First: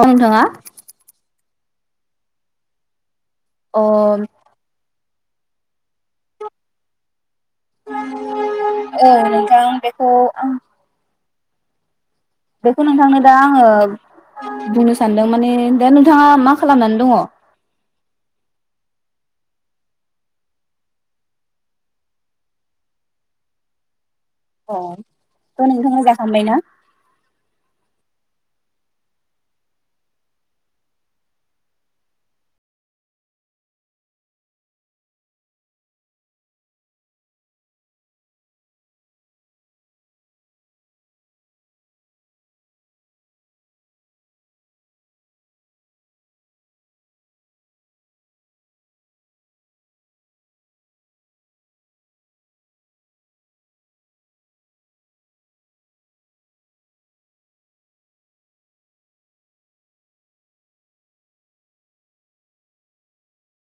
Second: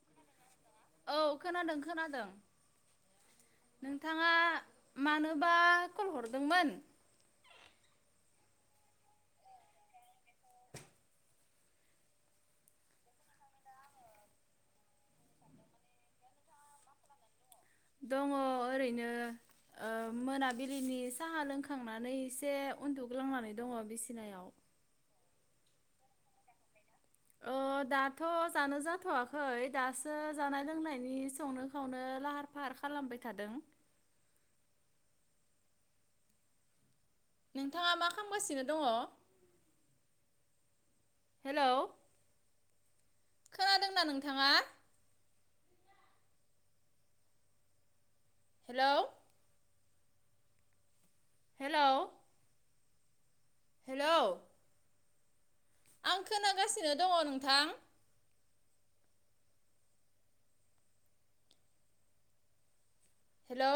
औ नोंथाङा? औ खोनादों खोनादों। अ नोंथाङा औ मानोबा कल हरदोंमोन? औ नोंथां बेखौं आं बेखौ नोंथांनो दा आङो बुंनो सानदों माने दा नोंथाङा मा खालामनानै दङ? दङ ओरैनो ओ मोनाबिलिनि साहा लोंखांनानै एसे उन्दुग्लांनानै दङ बिसि अ। थ' नोंथां जाखांबायना? ओ दाथ' जानो जाथ'वाखै दासो जानाय लोंनायनि संनो खावनो लाहार फाहार खालामबाय थादों। नोंथाङा मा खालामगासिनो दङ? हेलौ खोनादोंना नोंथाङा? हेल'। हेलौ। हेलौ। आं खोनागासिनो दङ नोंथां। हेलौ।